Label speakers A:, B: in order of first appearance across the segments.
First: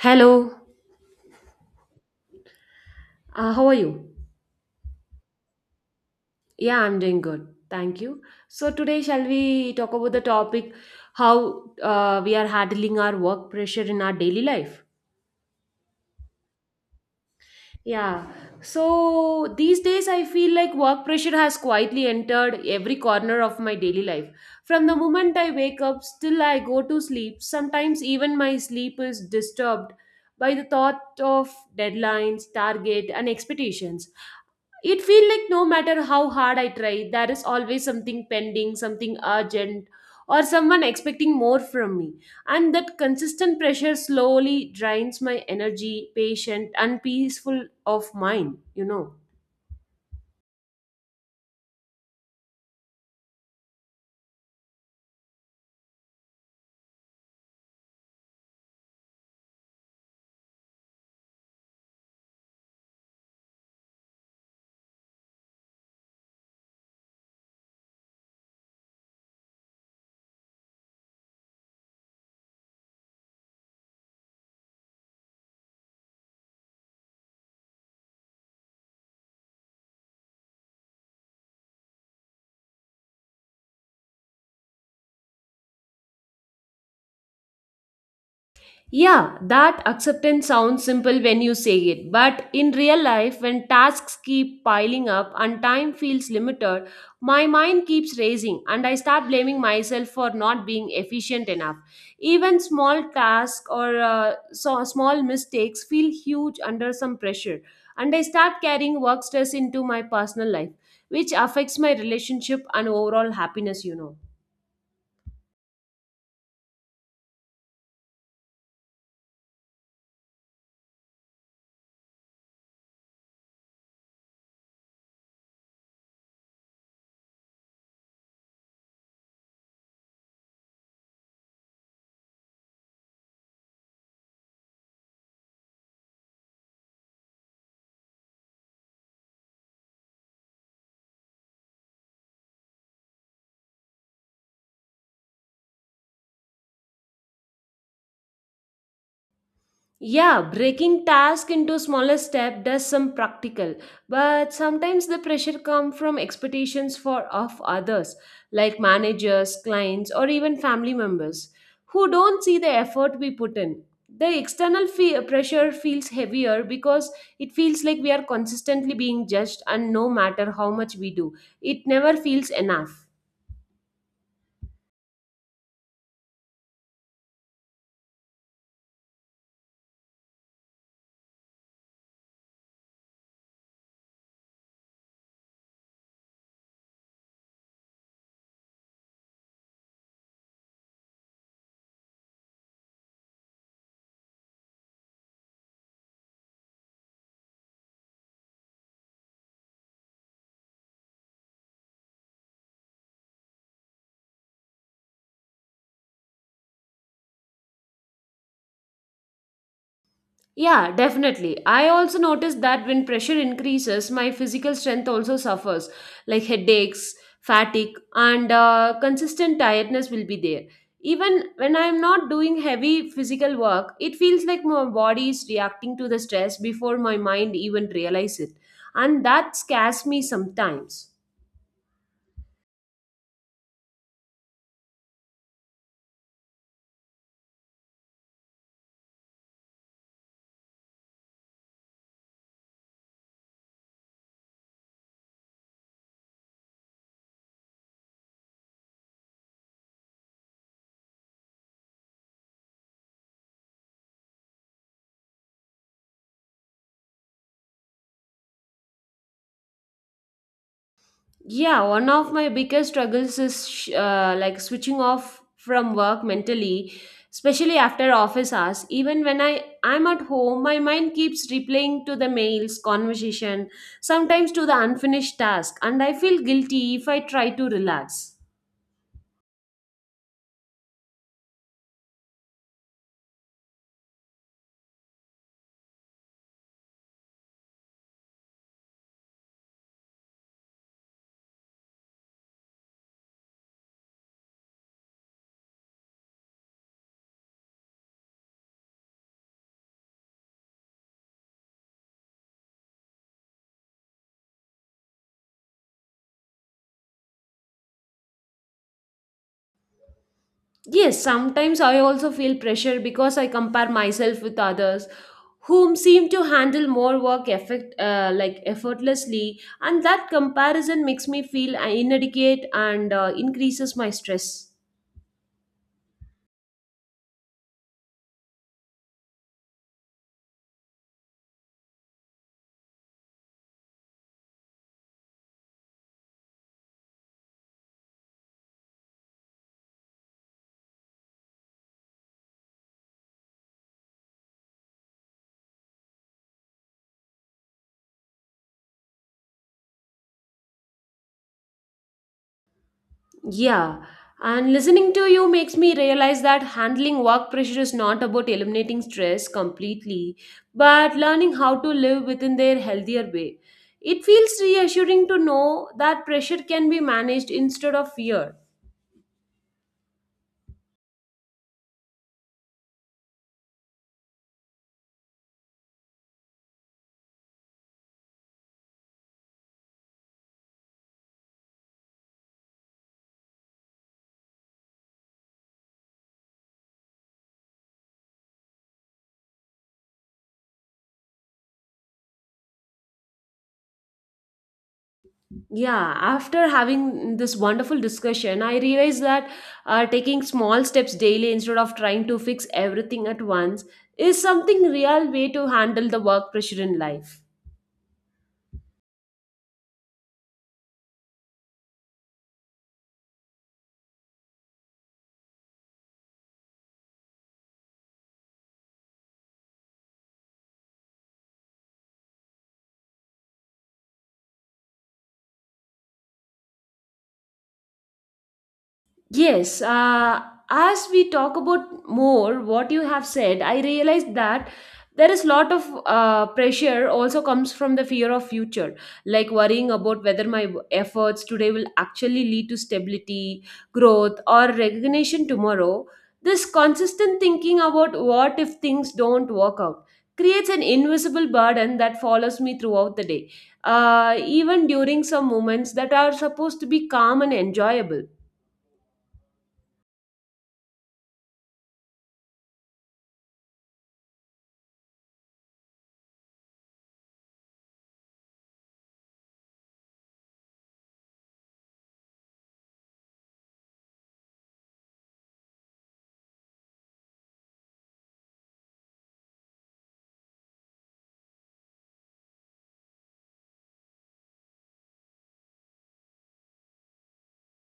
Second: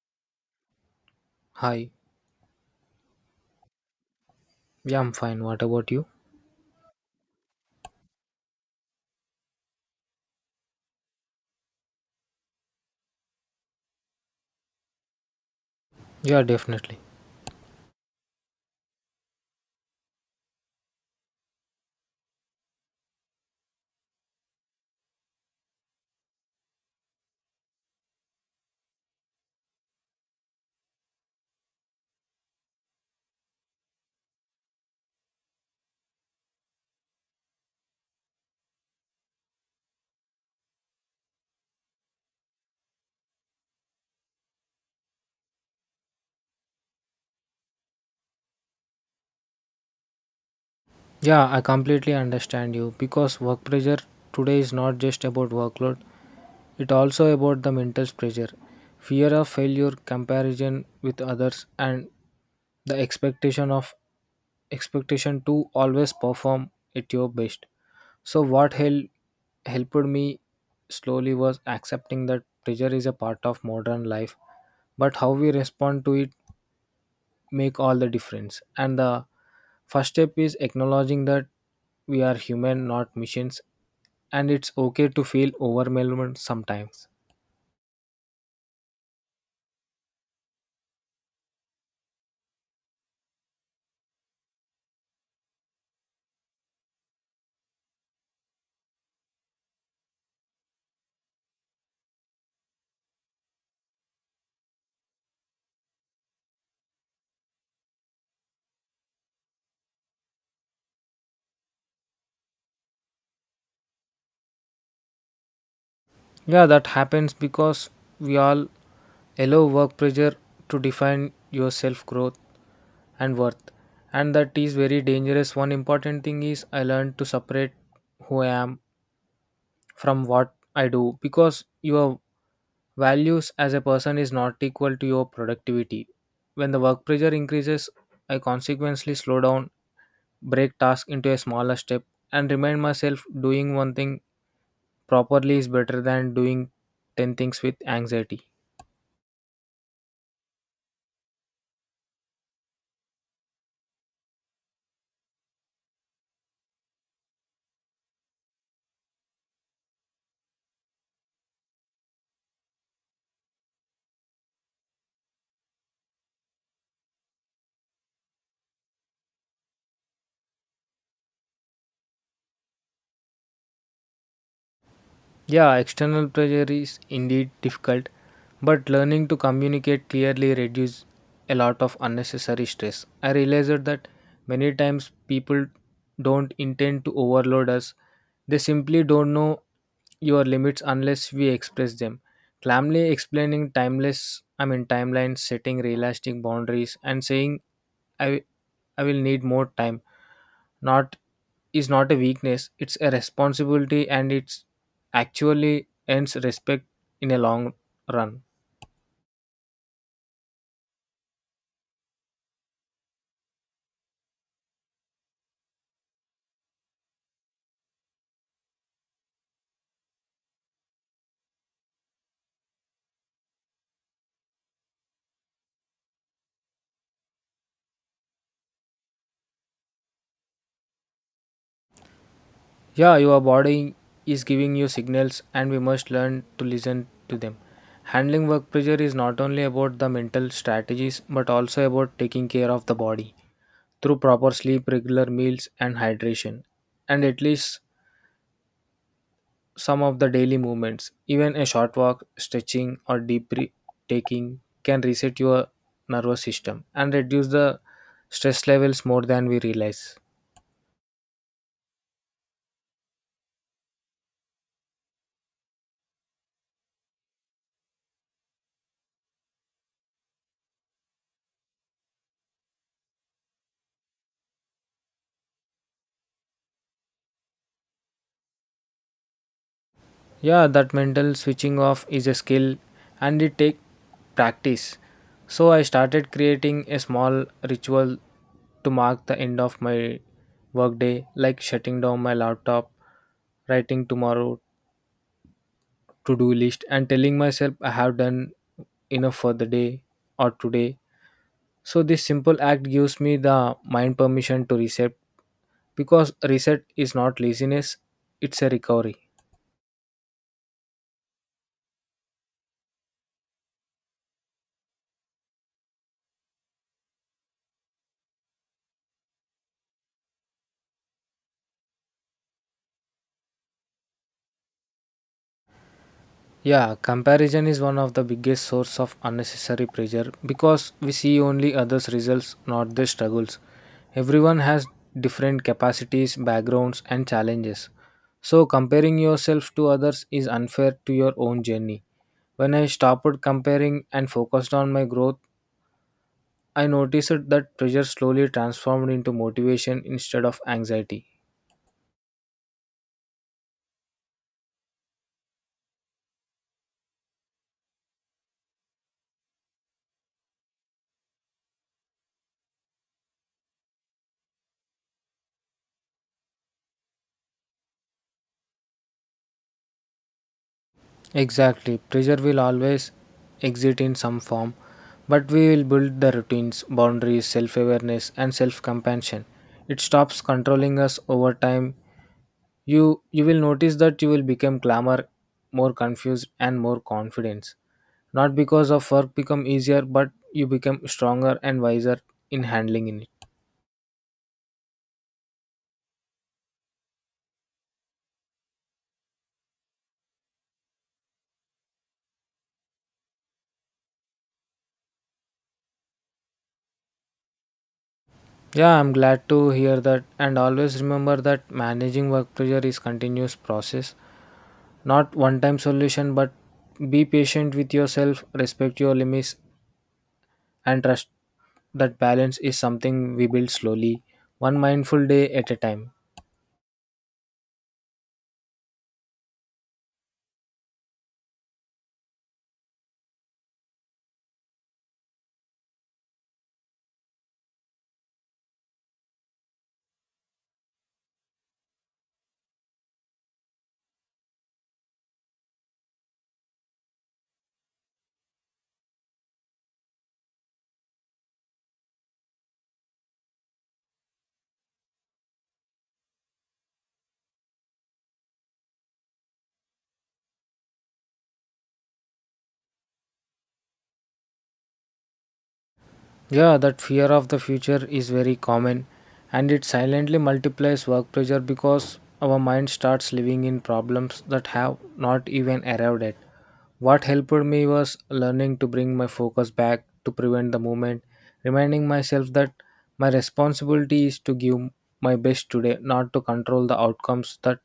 A: Hello,
B: Hi.
A: how are you?
B: Yeah, I'm fine. What about you?
A: Yeah, I'm doing good. Thank you. So, today, shall we talk about the topic how we are handling our work pressure in our daily life?
B: Yeah, definitely.
A: Yeah. So, these days, I feel like work pressure has quietly entered every corner of my daily life. From the moment I wake up, still I go to sleep. Sometimes, even my sleep is disturbed by the thought of deadlines, target, and expectations. It feel like no matter how hard I try, there is always something pending, something urgent, or someone expecting more from me, and that consistent pressure slowly drains my energy, patient, and peaceful of mind.
B: Yeah, I completely understand you because work pressure today is not just about workload, it also about the mental pressure, fear of failure, comparison with others, and the expectation to always perform at your best. So what helped me slowly was accepting that pressure is a part of modern life, but how we respond to it make all the difference, and the first step is acknowledging that we are human, not machines, and it's okay to feel overwhelmed sometimes.
A: Yeah, that acceptance sounds simple when you say it, but in real life, when tasks keep piling up and time feels limited, my mind keeps racing and I start blaming myself for not being efficient enough. Even small tasks or so small mistakes feel huge under some pressure, and I start carrying work stress into my personal life, which affects my relationship and overall happiness.
B: Yeah, that happens because we all allow work pressure to define your self growth and worth, and that is very dangerous. One important thing is I learned to separate who I am from what I do, because your values as a person is not equal to your productivity. When the work pressure increases, I consequently slow down, break tasks into a smaller step, and remind myself doing one thing properly is better than doing 10 things with anxiety.
A: Yeah, breaking task into smaller step does some practical, but sometimes the pressure come from expectations for of others, like managers, clients, or even family members, who don't see the effort we put in. The external pressure feels heavier because it feels like we are consistently being judged, and no matter how much we do, it never feels enough.
B: Yeah, external pressure is indeed difficult, but learning to communicate clearly reduces a lot of unnecessary stress. I realized that many times people don't intend to overload us, they simply don't know your limits unless we express them. Calmly explaining timelines, setting realistic boundaries, and saying, I, I will need more time, not is not a weakness, it's a responsibility, and it's actually earns respect in a long run.
A: Yeah, definitely. I also noticed that when pressure increases, my physical strength also suffers, like headaches, fatigue, and consistent tiredness will be there. Even when I'm not doing heavy physical work, it feels like my body is reacting to the stress before my mind even realizes it. And that scares me sometimes.
B: Yeah, your body is giving you signals and we must learn to listen to them. Handling work pressure is not only about the mental strategies but also about taking care of the body through proper sleep, regular meals, and hydration. And at least some of the daily movements, even a short walk, stretching, or deep breath taking, can reset your nervous system and reduce the stress levels more than we realize.
A: Yeah, one of my biggest struggles is like switching off from work mentally, especially after office hours. Even when I'm at home, my mind keeps replaying to the mails, conversation, sometimes to the unfinished task, and I feel guilty if I try to relax.
B: Yeah, that mental switching off is a skill and it takes practice. So I started creating a small ritual to mark the end of my workday, like shutting down my laptop, writing tomorrow to do list, and telling myself I have done enough for the day or today. So this simple act gives me the mind permission to reset because reset is not laziness, it's a recovery.
A: Yes, sometimes I also feel pressure because I compare myself with others whom seem to handle more work like effortlessly, and that comparison makes me feel inadequate and increases my stress.
B: Yeah, comparison is one of the biggest source of unnecessary pressure because we see only others' results, not their struggles. Everyone has different capacities, backgrounds, and challenges. So, comparing yourself to others is unfair to your own journey. When I stopped comparing and focused on my growth, I noticed that pressure slowly transformed into motivation instead of anxiety.
A: Yeah, and listening to you makes me realize that handling work pressure is not about eliminating stress completely, but learning how to live within their healthier way. It feels reassuring to know that pressure can be managed instead of fear.
B: Exactly. Pressure will always exist in some form, but we will build the routines, boundaries, self awareness, and self compassion. It stops controlling us over time. You will notice that you will become calmer, more confused, and more confident. Not because of work become easier, but you become stronger and wiser in handling it.
A: Yeah, after having this wonderful discussion, I realized that taking small steps daily instead of trying to fix everything at once is something real way to handle the work pressure in life.
B: Yeah, I'm glad to hear that, and always remember that managing work pressure is continuous process, not one time solution. But be patient with yourself, respect your limits, and trust that balance is something we build slowly, one mindful day at a time.
A: Yes, as we talk about more what you have said, I realized that there is lot of pressure also comes from the fear of future, like worrying about whether my efforts today will actually lead to stability, growth, or recognition tomorrow. This consistent thinking about what if things don't work out creates an invisible burden that follows me throughout the day, even during some moments that are supposed to be calm and enjoyable.
B: Yeah, that fear of the future is very common, and it silently multiplies work pressure because our mind starts living in problems that have not even arrived at. What helped me was learning to bring my focus back to prevent the movement, reminding myself that my responsibility is to give my best today, not to control the outcomes that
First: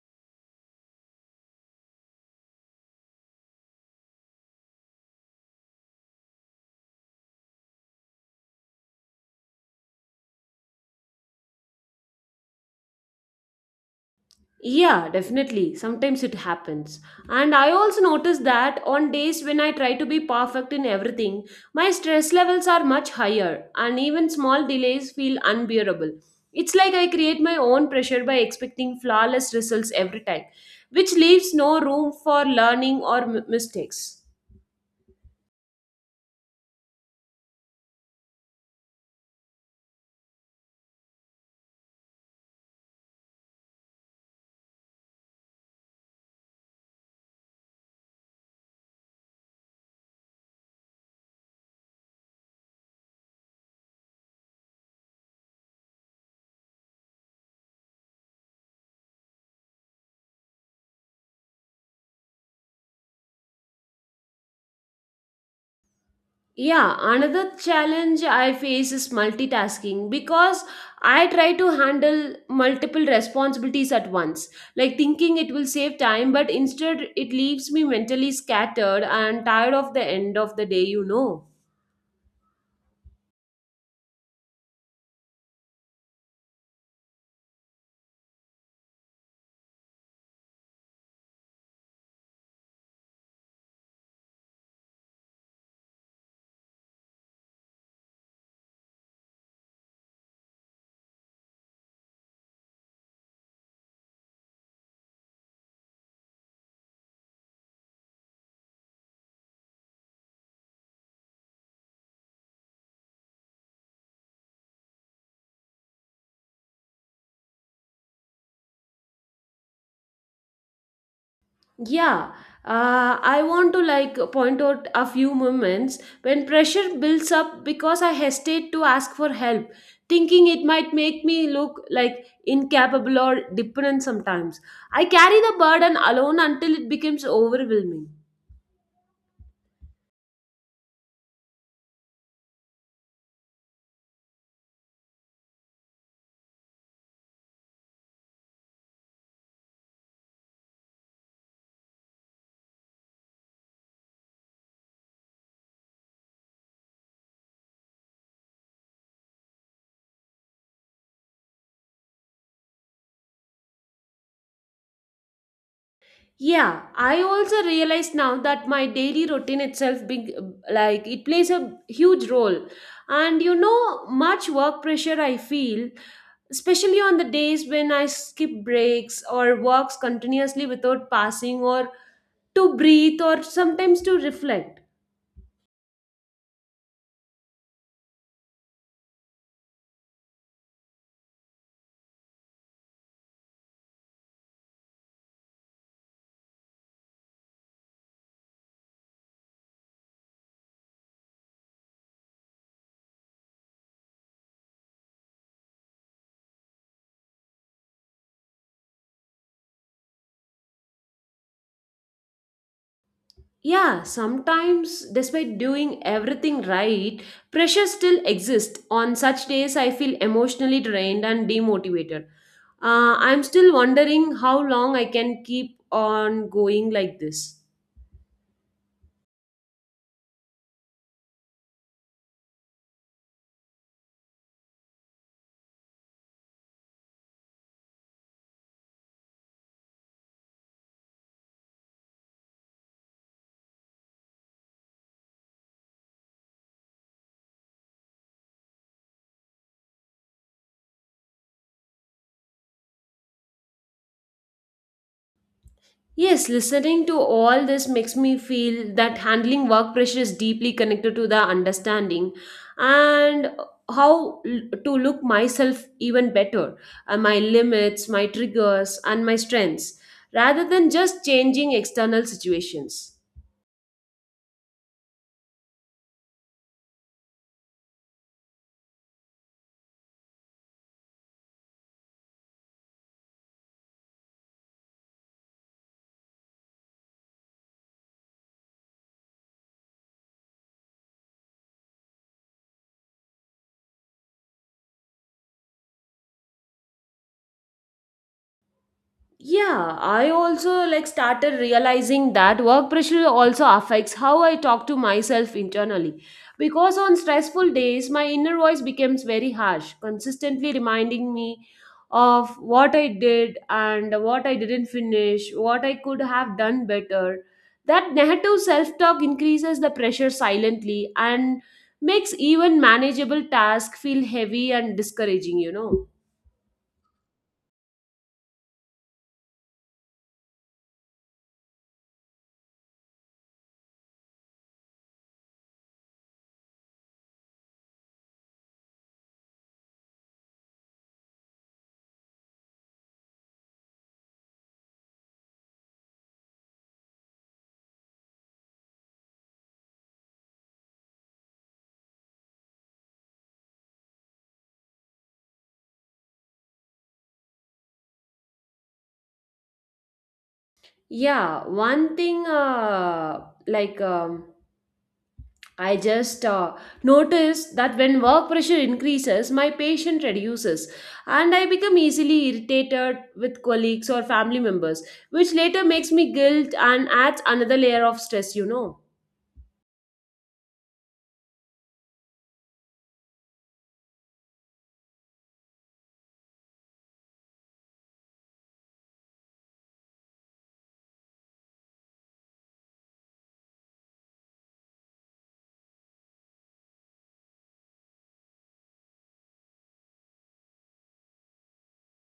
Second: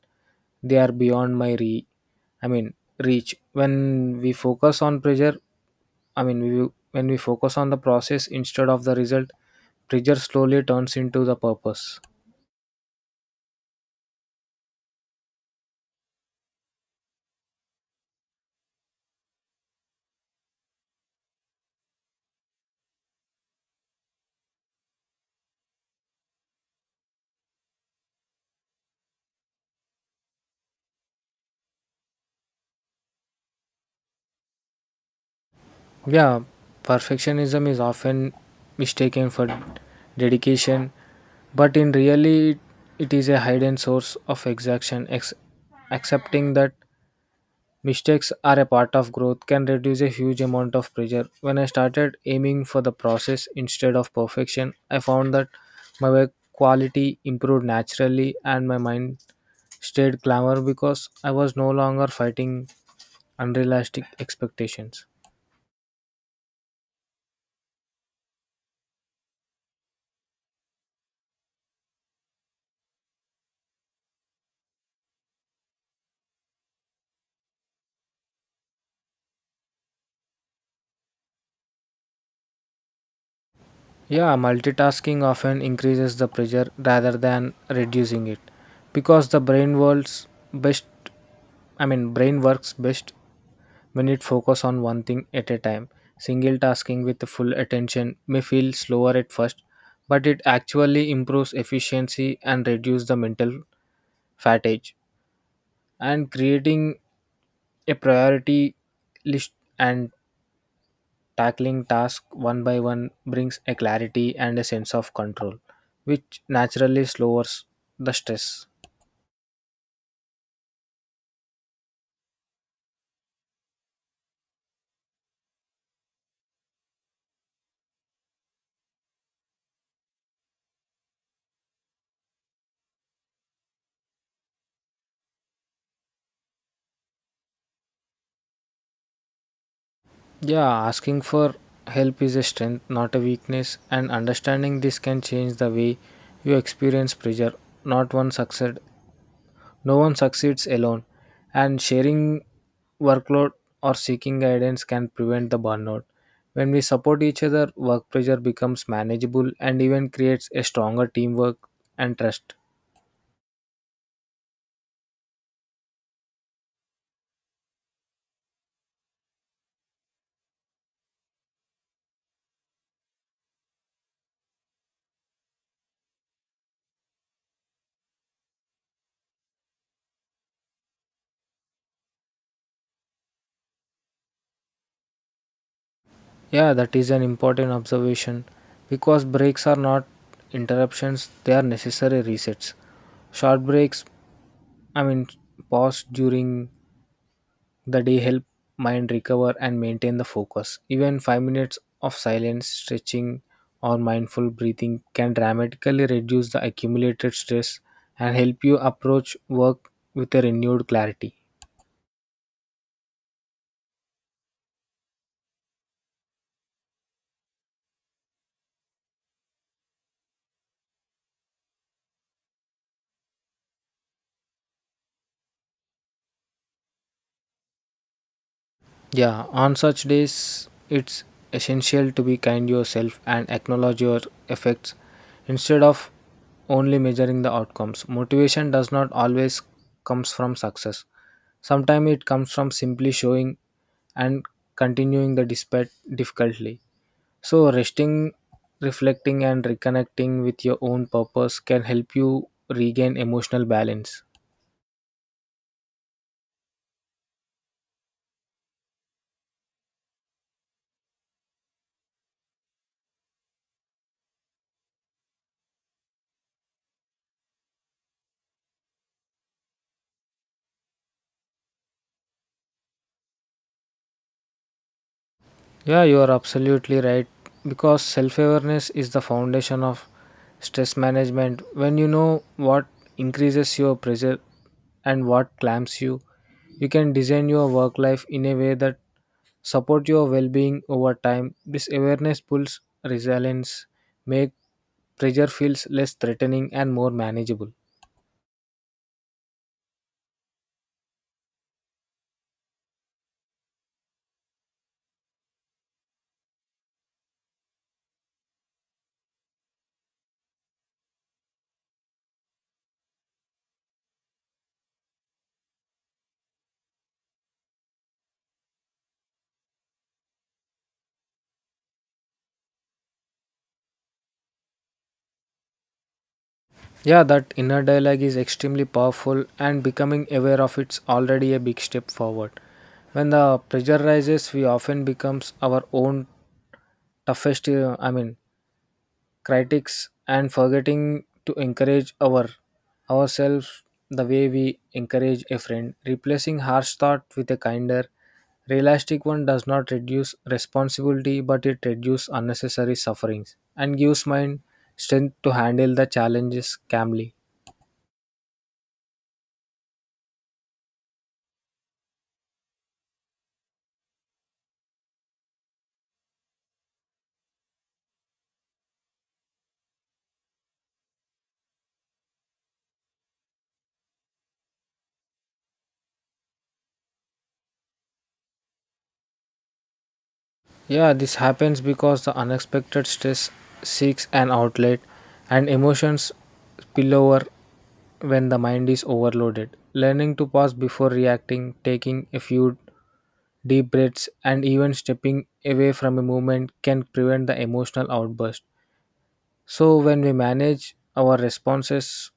B: they are beyond my re I mean reach. When we focus on pressure, I mean, we, when we focus on the process instead of the result, pressure slowly turns into the purpose.
A: Yeah, definitely. Sometimes it happens. And I also notice that on days when I try to be perfect in everything, my stress levels are much higher, and even small delays feel unbearable. It's like I create my own pressure by expecting flawless results every time, which leaves no room for learning or mistakes.
B: Yeah, perfectionism is often mistaken for dedication, but in reality, it is a hidden source of exhaustion. Accepting that mistakes are a part of growth can reduce a huge amount of pressure. When I started aiming for the process instead of perfection, I found that my work quality improved naturally and my mind stayed glamour because I was no longer fighting unrealistic expectations.
A: Yeah, another challenge I face is multitasking because I try to handle multiple responsibilities at once, like thinking it will save time, but instead it leaves me mentally scattered and tired of the end of the day.
B: Yeah, multitasking often increases the pressure rather than reducing it because the brain works best I mean brain works best when it focuses on one thing at a time. Single tasking with full attention may feel slower at first, but it actually improves efficiency and reduces the mental fatigue. And creating a priority list and tackling tasks one by one brings a clarity and a sense of control, which naturally lowers the stress.
A: Yeah, I want to like point out a few moments when pressure builds up because I hesitate to ask for help, thinking it might make me look like incapable or dependent sometimes. I carry the burden alone until it becomes overwhelming.
B: Yeah, asking for help is a strength, not a weakness, and understanding this can change the way you experience pressure. Not one succeed, No one succeeds alone, and sharing workload or seeking guidance can prevent the burnout. When we support each other, work pressure becomes manageable and even creates a stronger teamwork and trust.
A: Yeah, I also realize now that my daily routine itself being like it plays a huge role. And you know, much work pressure I feel especially on the days when I skip breaks or walks continuously without passing or to breathe or sometimes to reflect.
B: Yeah, that is an important observation because breaks are not interruptions, they are necessary resets. Short breaks, I mean, Pause during the day help mind recover and maintain the focus. Even 5 minutes of silence, stretching, or mindful breathing can dramatically reduce the accumulated stress and help you approach work with a renewed clarity.
A: Yeah, sometimes despite doing everything right, pressure still exists. On such days, I feel emotionally drained and demotivated. I'm still wondering how long I can keep on going like this.
B: Yeah, on such days, it's essential to be kind yourself and acknowledge your effects instead of only measuring the outcomes. Motivation does not always comes from success. Sometimes it comes from simply showing and continuing the despite difficulty. So resting, reflecting, and reconnecting with your own purpose can help you regain emotional balance.
A: Yes, listening to all this makes me feel that handling work pressure is deeply connected to the understanding and to look myself even better, my limits, my triggers, and my strengths, rather than just changing external situations.
B: Yeah, you are absolutely right. Because self awareness is the foundation of stress management. When you know what increases your pressure and what clamps you, you can design your work life in a way that support your well-being over time. This awareness pulls resilience, make pressure feels less threatening and more manageable.
A: Yeah, I also like started realizing that work pressure also affects how I talk to myself internally. Because on stressful days, my inner voice becomes very harsh, consistently reminding me of what I did and what I didn't finish, what I could have done better. That negative self talk increases the pressure silently and makes even manageable tasks feel heavy and discouraging.
B: Yeah, that inner dialogue is extremely powerful, and becoming aware of it's already a big step forward. When the pressure rises, we often becomes our own toughest, uh, I mean, critics, and forgetting to encourage ourselves the way we encourage a friend. Replacing harsh thought with a kinder, realistic one does not reduce responsibility, but it reduces unnecessary sufferings and gives mind strength to handle the challenges calmly.
A: Yeah, one thing like um, I just noticed that when work pressure increases, my patience reduces and I become easily irritated with colleagues or family members, which later makes me guilt and adds another layer of stress.
B: Yeah, this happens because the unexpected stress seeks an outlet and emotions spill over when the mind is overloaded. Learning to pause before reacting, taking a few deep breaths, and even stepping away from a movement can prevent the emotional outburst. So, when we manage our responses,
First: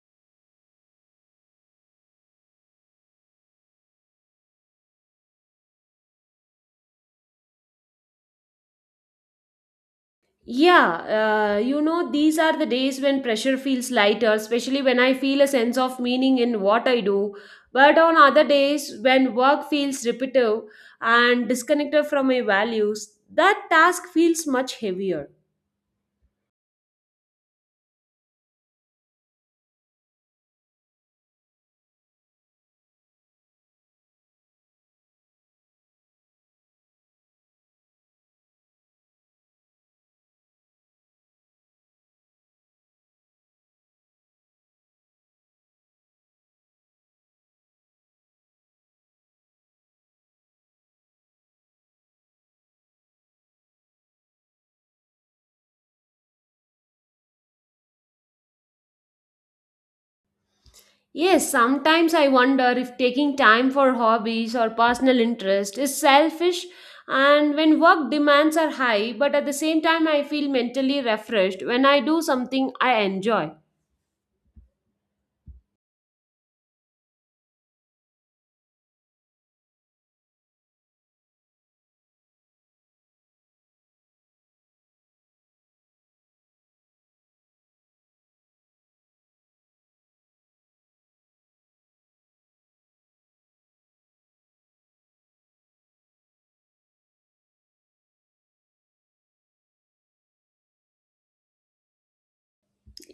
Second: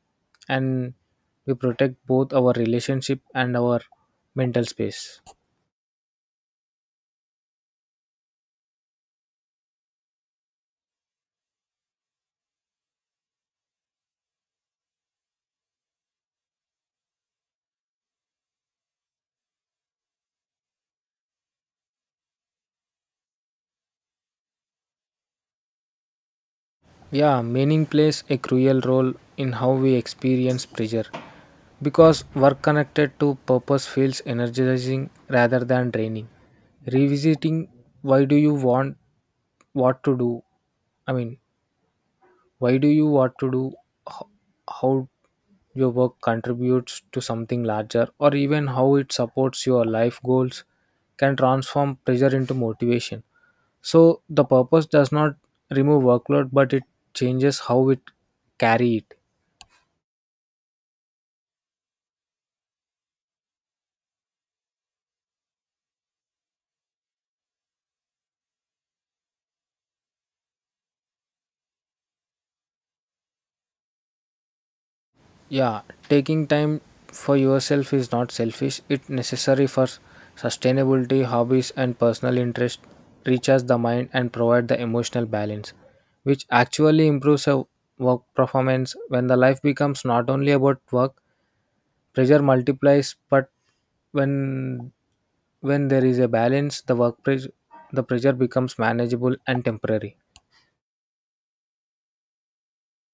B: and we protect both our relationship and our mental space.
A: Yeah, these are the days when pressure feels lighter, especially when I feel a sense of meaning in what I do. But on other days, when work feels repetitive and disconnected from my values, that task feels much heavier.
B: Yeah, meaning plays a crucial role in how we experience pleasure because work connected to purpose feels energizing rather than draining. Revisiting why do you want what to do? I mean, why do you want to do, Ho- how your work contributes to something larger, or even how it supports your life goals, can transform pressure into motivation. So the purpose does not remove workload, but it changes how it carry it.
A: Yes, sometimes I wonder if taking time for hobbies or personal interest is selfish and when work demands are high, but at the same time I feel mentally refreshed when I do something I enjoy.
B: Yeah, taking time for yourself is not selfish. It's necessary for sustainability, hobbies, and personal interest. Recharge the mind and provide the emotional balance, which actually improves a work performance. When the life becomes not only about work, pressure multiplies, but when when there is a balance, the pressure becomes manageable and temporary.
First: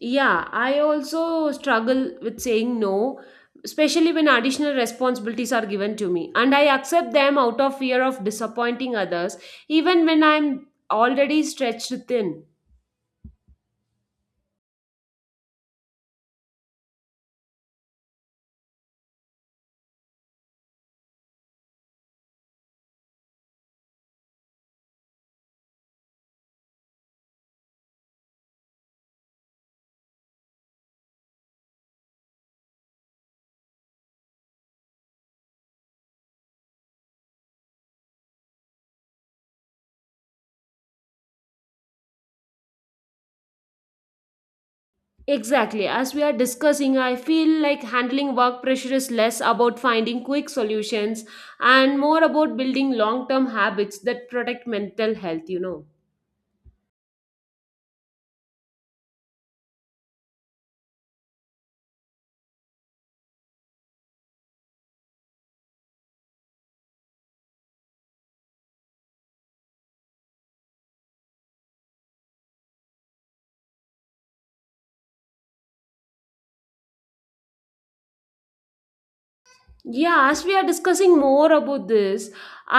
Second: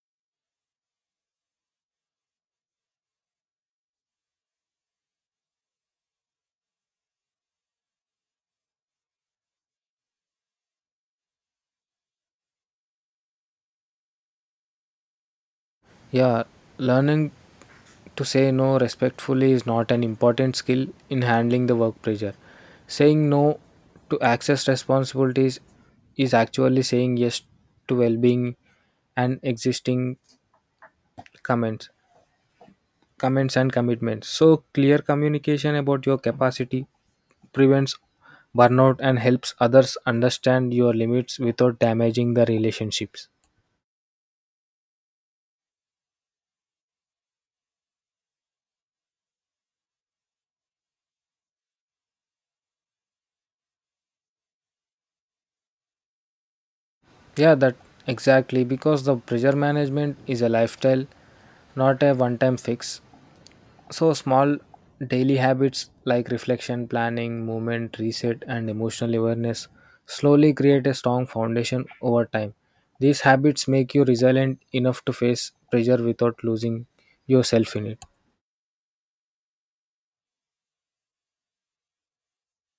A: Yeah, I also struggle with saying no, especially when additional responsibilities are given to me. And I accept them out of fear of disappointing others, even when I'm already stretched thin.
B: Yeah, learning to say no respectfully is not an important skill in handling the work pressure. Saying no to access responsibilities is actually saying yes to well being and existing comments, comments and commitments. So, clear communication about your capacity prevents burnout and helps others understand your limits without damaging the relationships.
A: Exactly. As we are discussing, I feel like handling work pressure is less about finding quick solutions and more about building long term habits that protect mental health.
B: Yeah, that exactly because the pressure management is a lifestyle, not a one time fix. So, small daily habits like reflection, planning, movement, reset, and emotional awareness slowly create a strong foundation over time. These habits make you resilient enough to face pressure without losing yourself in it.
A: Yeah, as we are discussing more about this,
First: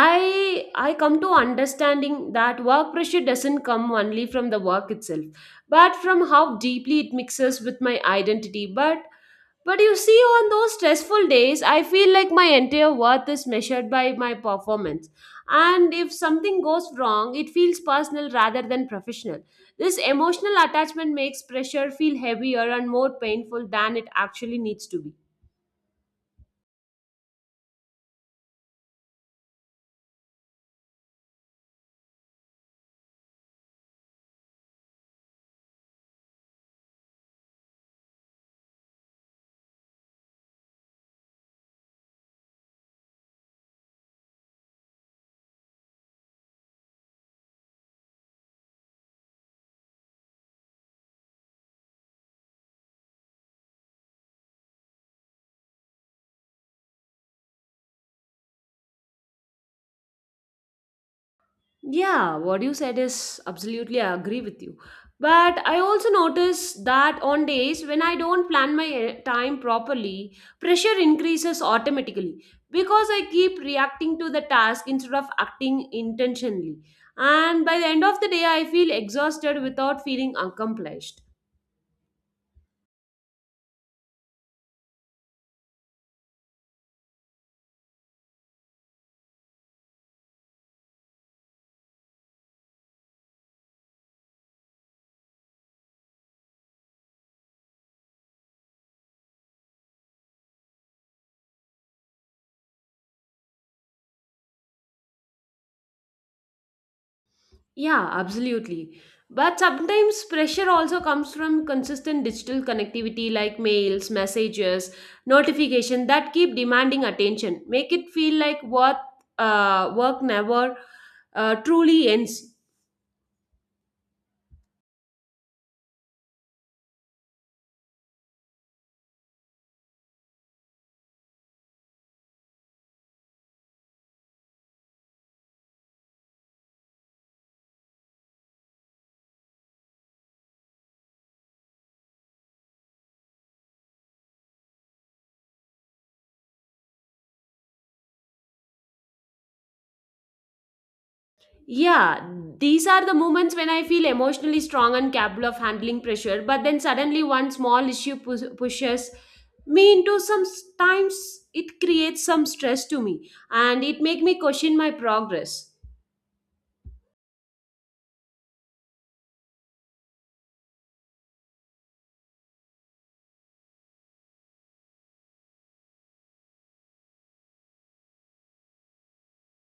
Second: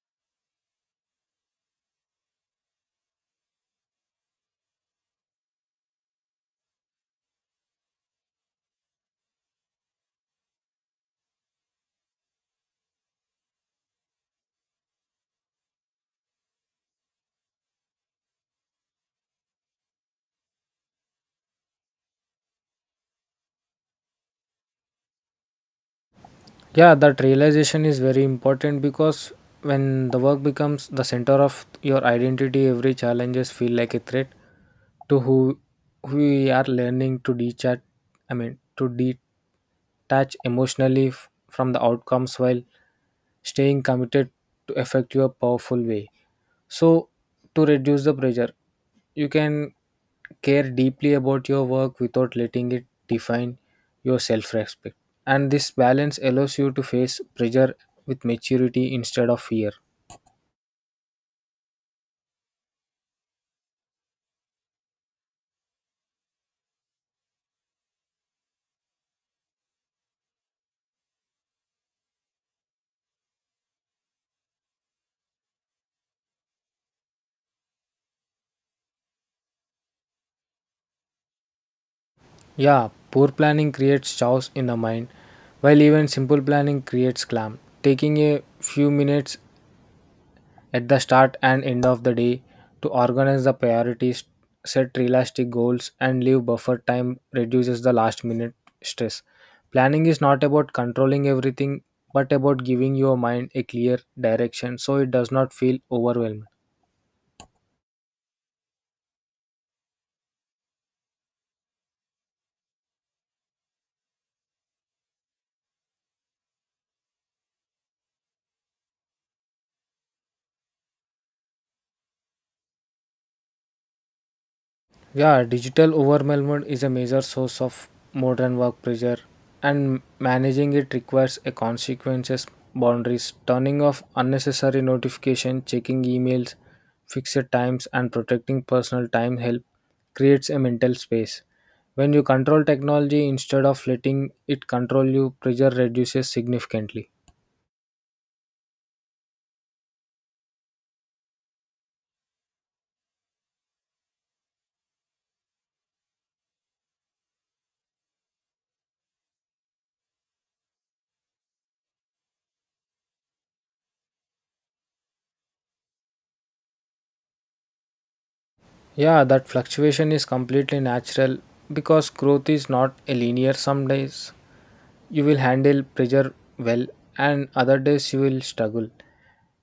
A: I come to understanding that work pressure doesn't come only from the work itself, but from how deeply it mixes with my identity. But you see, on those stressful days, I feel like my entire worth is measured by my performance, and if something goes wrong, it feels personal rather than professional. This emotional attachment makes pressure feel heavier and more painful than it actually needs to be.
B: Yeah, that realization is very important because when the work becomes the center of your identity, every challenges feel like a threat to who we are. Learning to detach emotionally from the outcomes while staying committed to effective a powerful way, so to reduce the pressure, you can care deeply about your work without letting it define your self respect, and this balance allows you to face pressure with maturity instead of fear.
A: Yeah, what you said is absolutely, I agree with you. But I also notice that on days when I don't plan my time properly, pressure increases automatically because I keep reacting to the task instead of acting intentionally. And by the end of the day, I feel exhausted without feeling accomplished.
B: Yeah, poor planning creates chaos in the mind, while even simple planning creates clam. Taking a few minutes at the start and end of the day to organize the priorities, set realistic goals, and leave buffer time reduces the last minute stress. Planning is not about controlling everything, but about giving your mind a clear direction so it does not feel overwhelmed.
A: Yeah, absolutely. But sometimes pressure also comes from consistent digital connectivity like mails, messages, notification that keep demanding attention, make it feel like what work never truly ends.
B: Yeah, digital overwhelm is a major source of modern work pressure, and managing it requires a consequences boundaries, turning off unnecessary notification, checking emails, fixed times, and protecting personal time help creates a mental space. When you control technology instead of letting it control you, pressure reduces significantly.
A: Yeah, these are the moments when I feel emotionally strong and capable of handling pressure, but then suddenly one small issue pushes me into some times, it creates some stress to me and it make me question my progress.
B: Yeah, that fluctuation is completely natural because growth is not a linear some days, you will handle pressure well and other days you will struggle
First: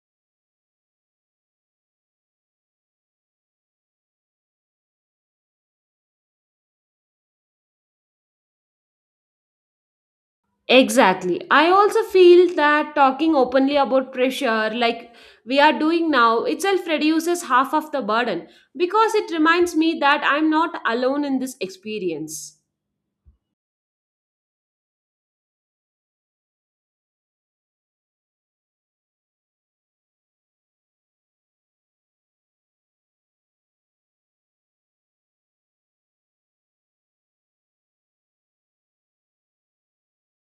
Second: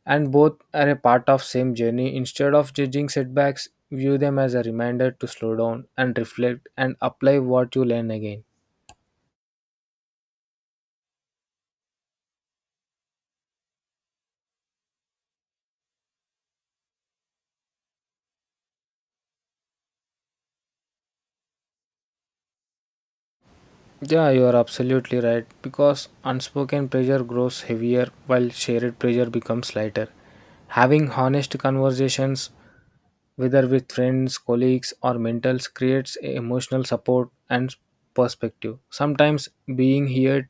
B: and both are a part of same journey instead of judging setbacks view them as a reminder to slow down and reflect and apply what you learn again.
A: Exactly. I also feel that talking openly about pressure, like we are doing now, itself reduces half of the burden because it reminds me that I'm not alone in this experience.
B: Yeah, you are absolutely right because unspoken pressure grows heavier while shared pressure becomes lighter having honest conversations whether with friends colleagues or mentors creates emotional support and perspective sometimes being heard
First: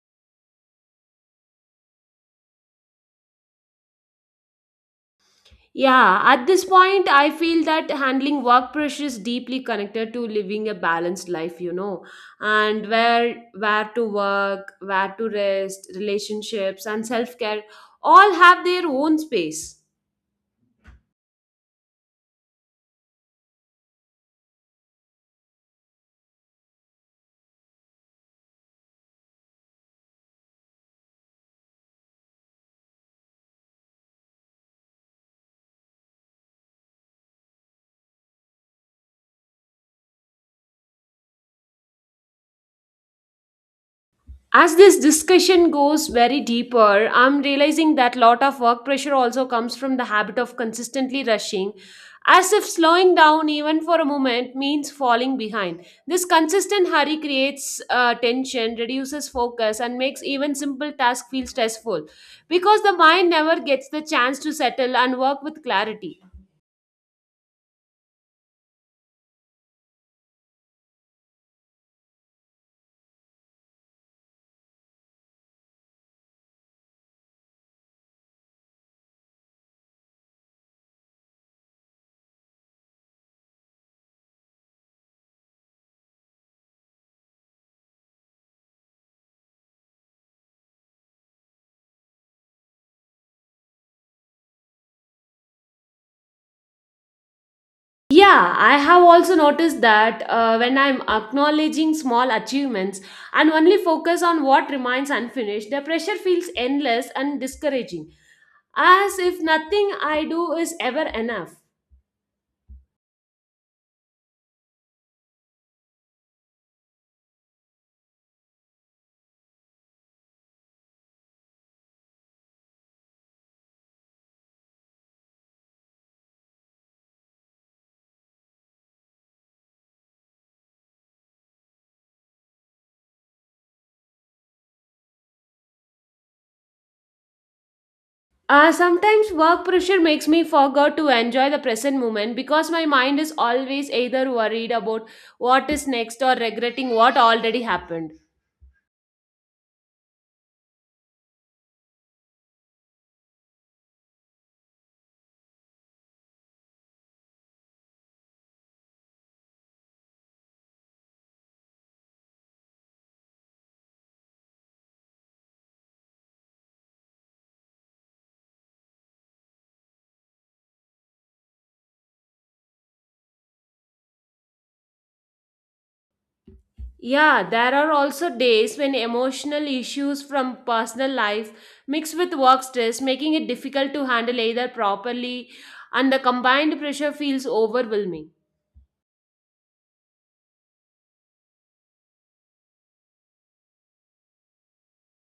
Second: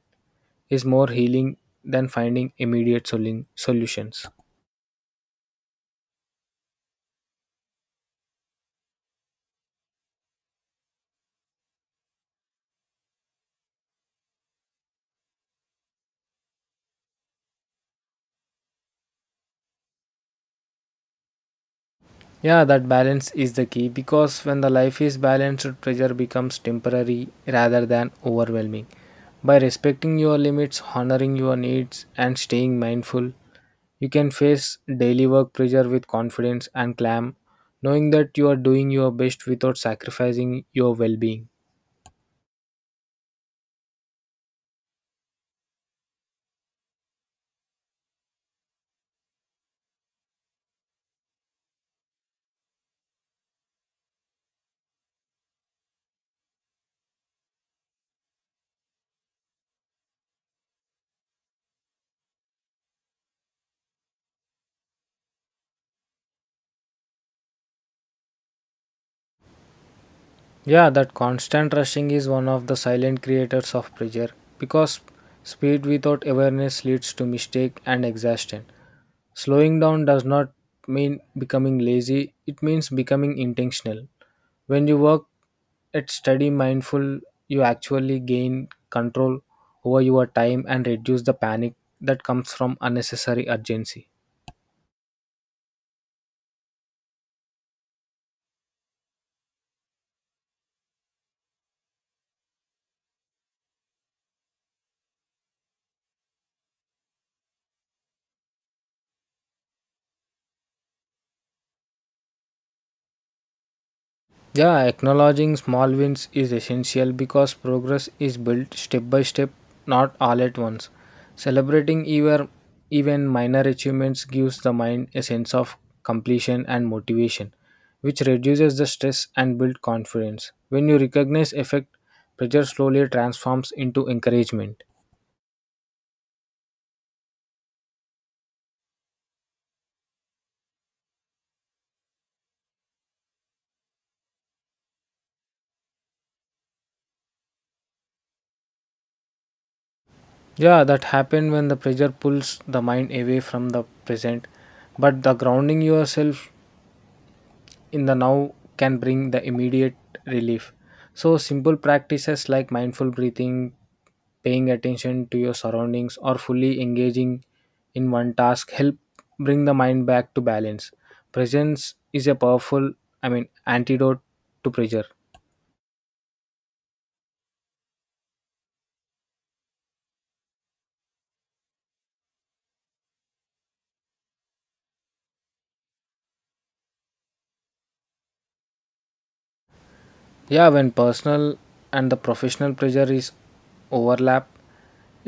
B: is more healing than finding immediate solutions.
A: Yeah, at this point, I feel that handling work pressure is deeply connected to living a balanced life, you know, and where to work, where to rest, relationships, and self care all have their own space.
B: Yeah, that balance is the key because when the life is balanced, pressure becomes temporary rather than overwhelming. By respecting your limits, honoring your needs, and staying mindful, you can face daily work pressure with confidence and calm, knowing that you are doing your best without sacrificing your well being.
A: As this discussion goes very deeper, I'm realizing that lot of work pressure also comes from the habit of consistently rushing, as if slowing down even for a moment means falling behind. This consistent hurry creates tension, reduces focus, and makes even simple tasks feel stressful because the mind never gets the chance to settle and work with clarity.
B: Yeah, that constant rushing is one of the silent creators of pressure because speed without awareness leads to mistake and exhaustion. Slowing down does not mean becoming lazy, it means becoming intentional. When you work at steady mindful, you actually gain control over your time and reduce the panic that comes from unnecessary urgency.
A: Yeah, I have also noticed that when I'm acknowledging small achievements and only focus on what remains unfinished, the pressure feels endless and discouraging, as if nothing I do is ever enough.
B: Yeah, acknowledging small wins is essential because progress is built step by step, not all at once. Celebrating even minor achievements gives the mind a sense of completion and motivation, which reduces the stress and builds confidence. When you recognize effect, pressure slowly transforms into encouragement.
A: Sometimes work pressure makes me forget to enjoy the present moment because my mind is always either worried about what is next or regretting what already happened.
B: Yeah, that happened when the pressure pulls the mind away from the present, but the grounding yourself in the now can bring the immediate relief. So, simple practices like mindful breathing, paying attention to your surroundings, or fully engaging in one task help bring the mind back to balance. Presence is a powerful, I mean, antidote to pressure.
A: Yeah, there are also days when emotional issues from personal life mix with work stress, making it difficult to handle either properly, and the combined pressure feels overwhelming.
B: Yeah, when personal and the professional pressure is overlap,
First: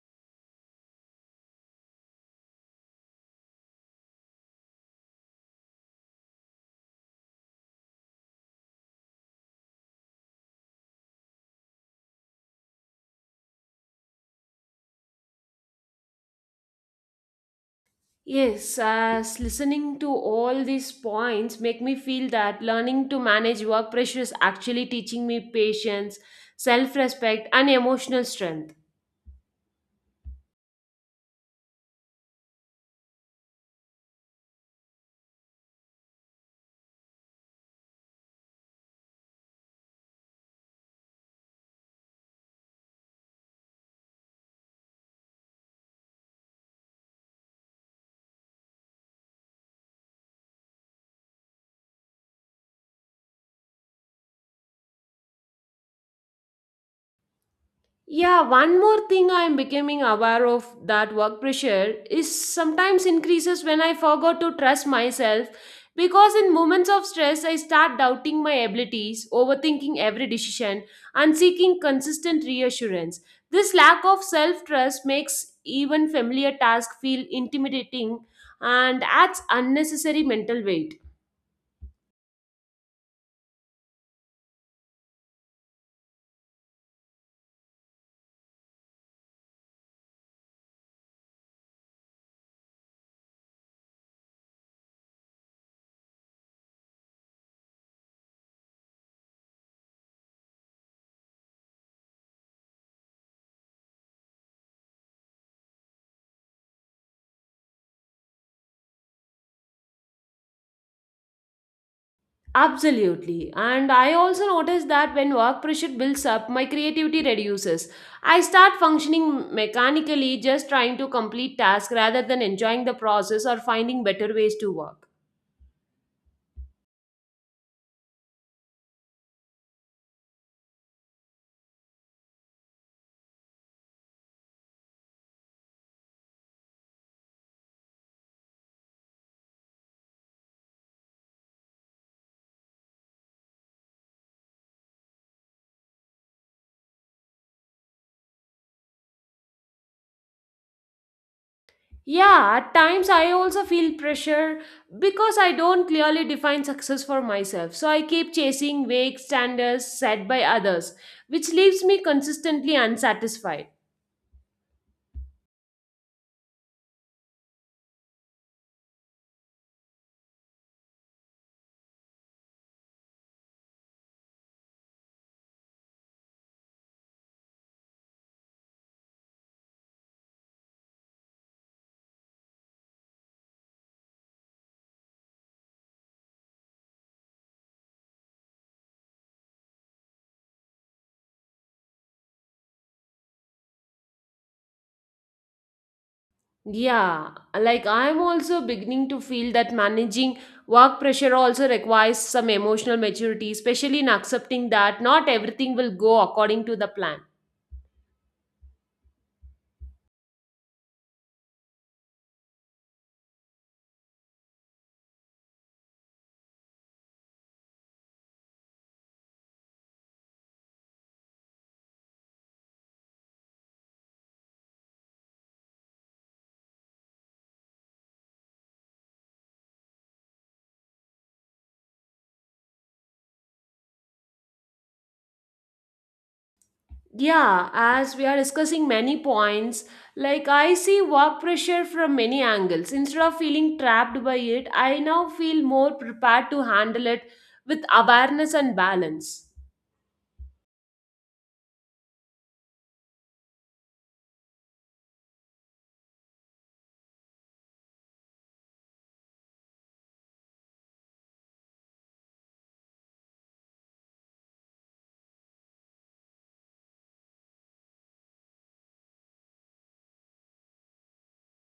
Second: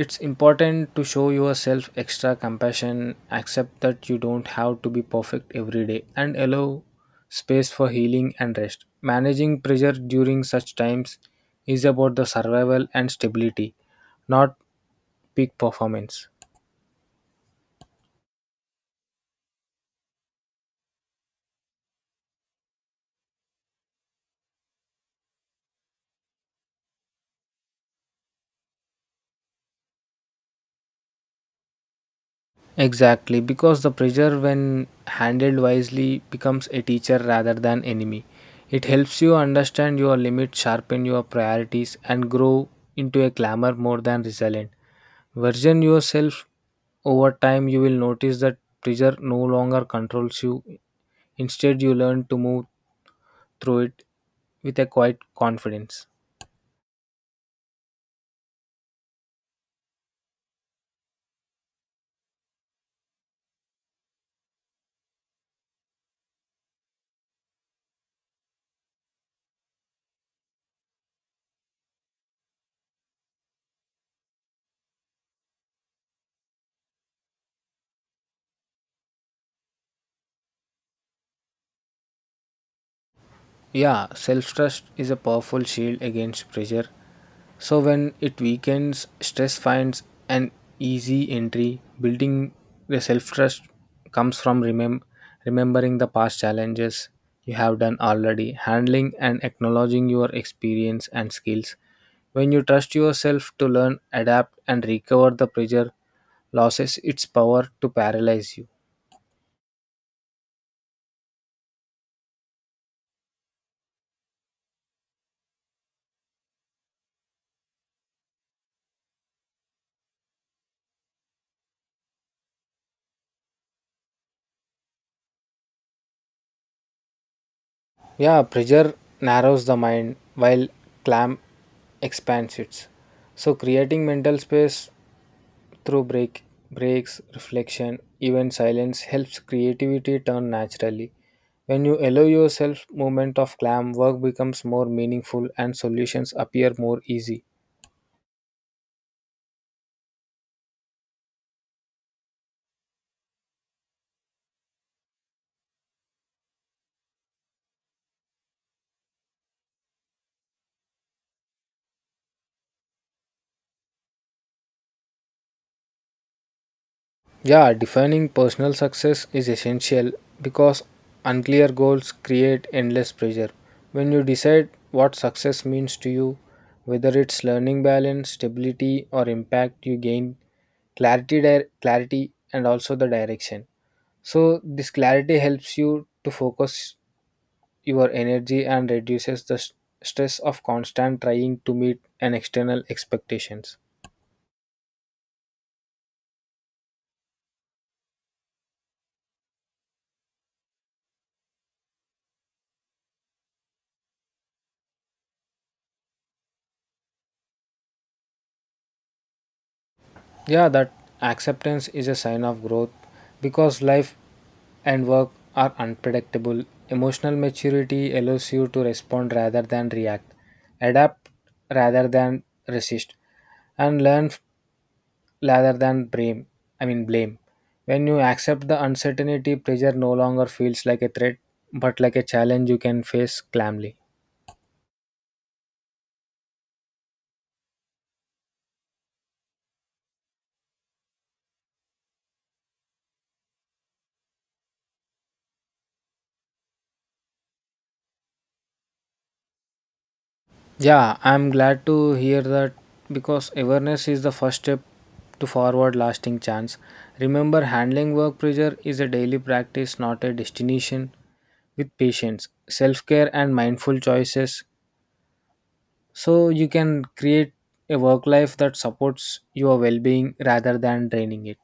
B: it's important to show yourself extra compassion, accept that you don't have to be perfect every day, and allow space for healing and rest. Managing pressure during such times is about the survival and stability, not peak performance.
A: Yes, as listening to all these points make me feel that learning to manage work pressure is actually teaching me patience, self-respect, and emotional strength.
B: Exactly, because the pressure, when handled wisely, becomes a teacher rather than enemy. It helps you understand your limits, sharpen your priorities, and grow into a clamor more than resilient. Version yourself over time, you will notice that pressure no longer controls you. Instead, you learn to move through it with a quiet confidence.
A: Yeah, one more thing I am becoming aware of that work pressure is sometimes increases when I forgot to trust myself, because in moments of stress I start doubting my abilities, overthinking every decision and seeking consistent reassurance. This lack of self-trust makes even familiar tasks feel intimidating and adds unnecessary mental weight.
B: Yeah, self trust is a powerful shield against pressure. So, when it weakens, stress finds an easy entry. Building the self trust comes from remembering the past challenges you have done already, handling and acknowledging your experience and skills. When you trust yourself to learn, adapt, and recover, the pressure loses its power to paralyze you.
A: Absolutely. And I also noticed that when work pressure builds up, my creativity reduces. I start functioning mechanically, just trying to complete tasks rather than enjoying the process or finding better ways to work.
B: Yeah, pressure narrows the mind while clam expands it. So, creating mental space through breaks, reflection, even silence helps creativity turn naturally. When you allow yourself movement of clam, work becomes more meaningful and solutions appear more easy.
A: Yeah, at times I also feel pressure because I don't clearly define success for myself. So I keep chasing vague standards set by others, which leaves me consistently unsatisfied.
B: Yeah, defining personal success is essential because unclear goals create endless pressure. When you decide what success means to you, whether it's learning balance, stability, or impact, you gain clarity, clarity, and also the direction. So this clarity helps you to focus your energy and reduces the stress of constant trying to meet an external expectations.
A: Yeah, like I'm also beginning to feel that managing work pressure also requires some emotional maturity, especially in accepting that not everything will go according to the plan.
B: Yeah, that acceptance is a sign of growth because life and work are unpredictable. Emotional maturity allows you to respond rather than react, adapt rather than resist, and learn f- rather than blame. I mean, blame. When you accept the uncertainty, pressure no longer feels like a threat but like a challenge you can face calmly.
A: Yeah, as we are discussing many points, like I see work pressure from many angles. Instead of feeling trapped by it, I now feel more prepared to handle it with awareness and balance.
B: Yeah, I'm glad to hear that because awareness is the first step to forward lasting chance. Remember, handling work pressure is a daily practice, not a destination. With patience, self care, and mindful choices, so you can create a work life that supports your well being rather than draining it.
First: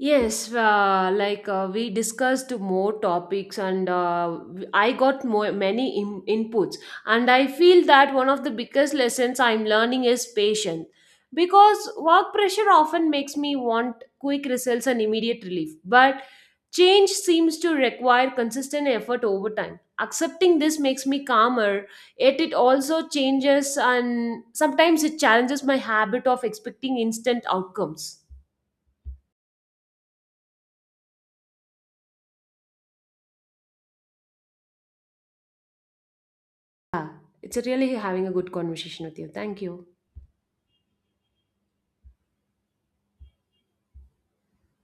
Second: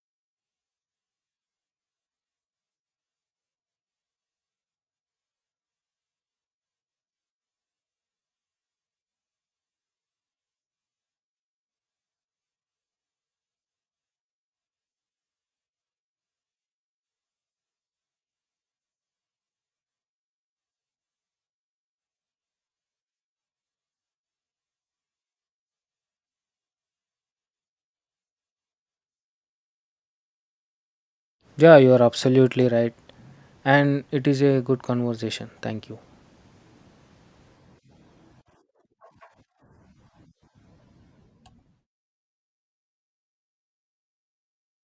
A: Yes, we discussed more topics, and I got more many inputs, and I feel that one of the biggest lessons I'm learning is patience, because work pressure often makes me want quick results and immediate relief, but change seems to require consistent effort over time. Accepting this makes me calmer, yet it also changes, and sometimes it challenges my habit of expecting instant outcomes.
B: Yeah, you're absolutely right. And it is a good conversation. Thank you.
A: Yeah, it's really having a good conversation with you. Thank you.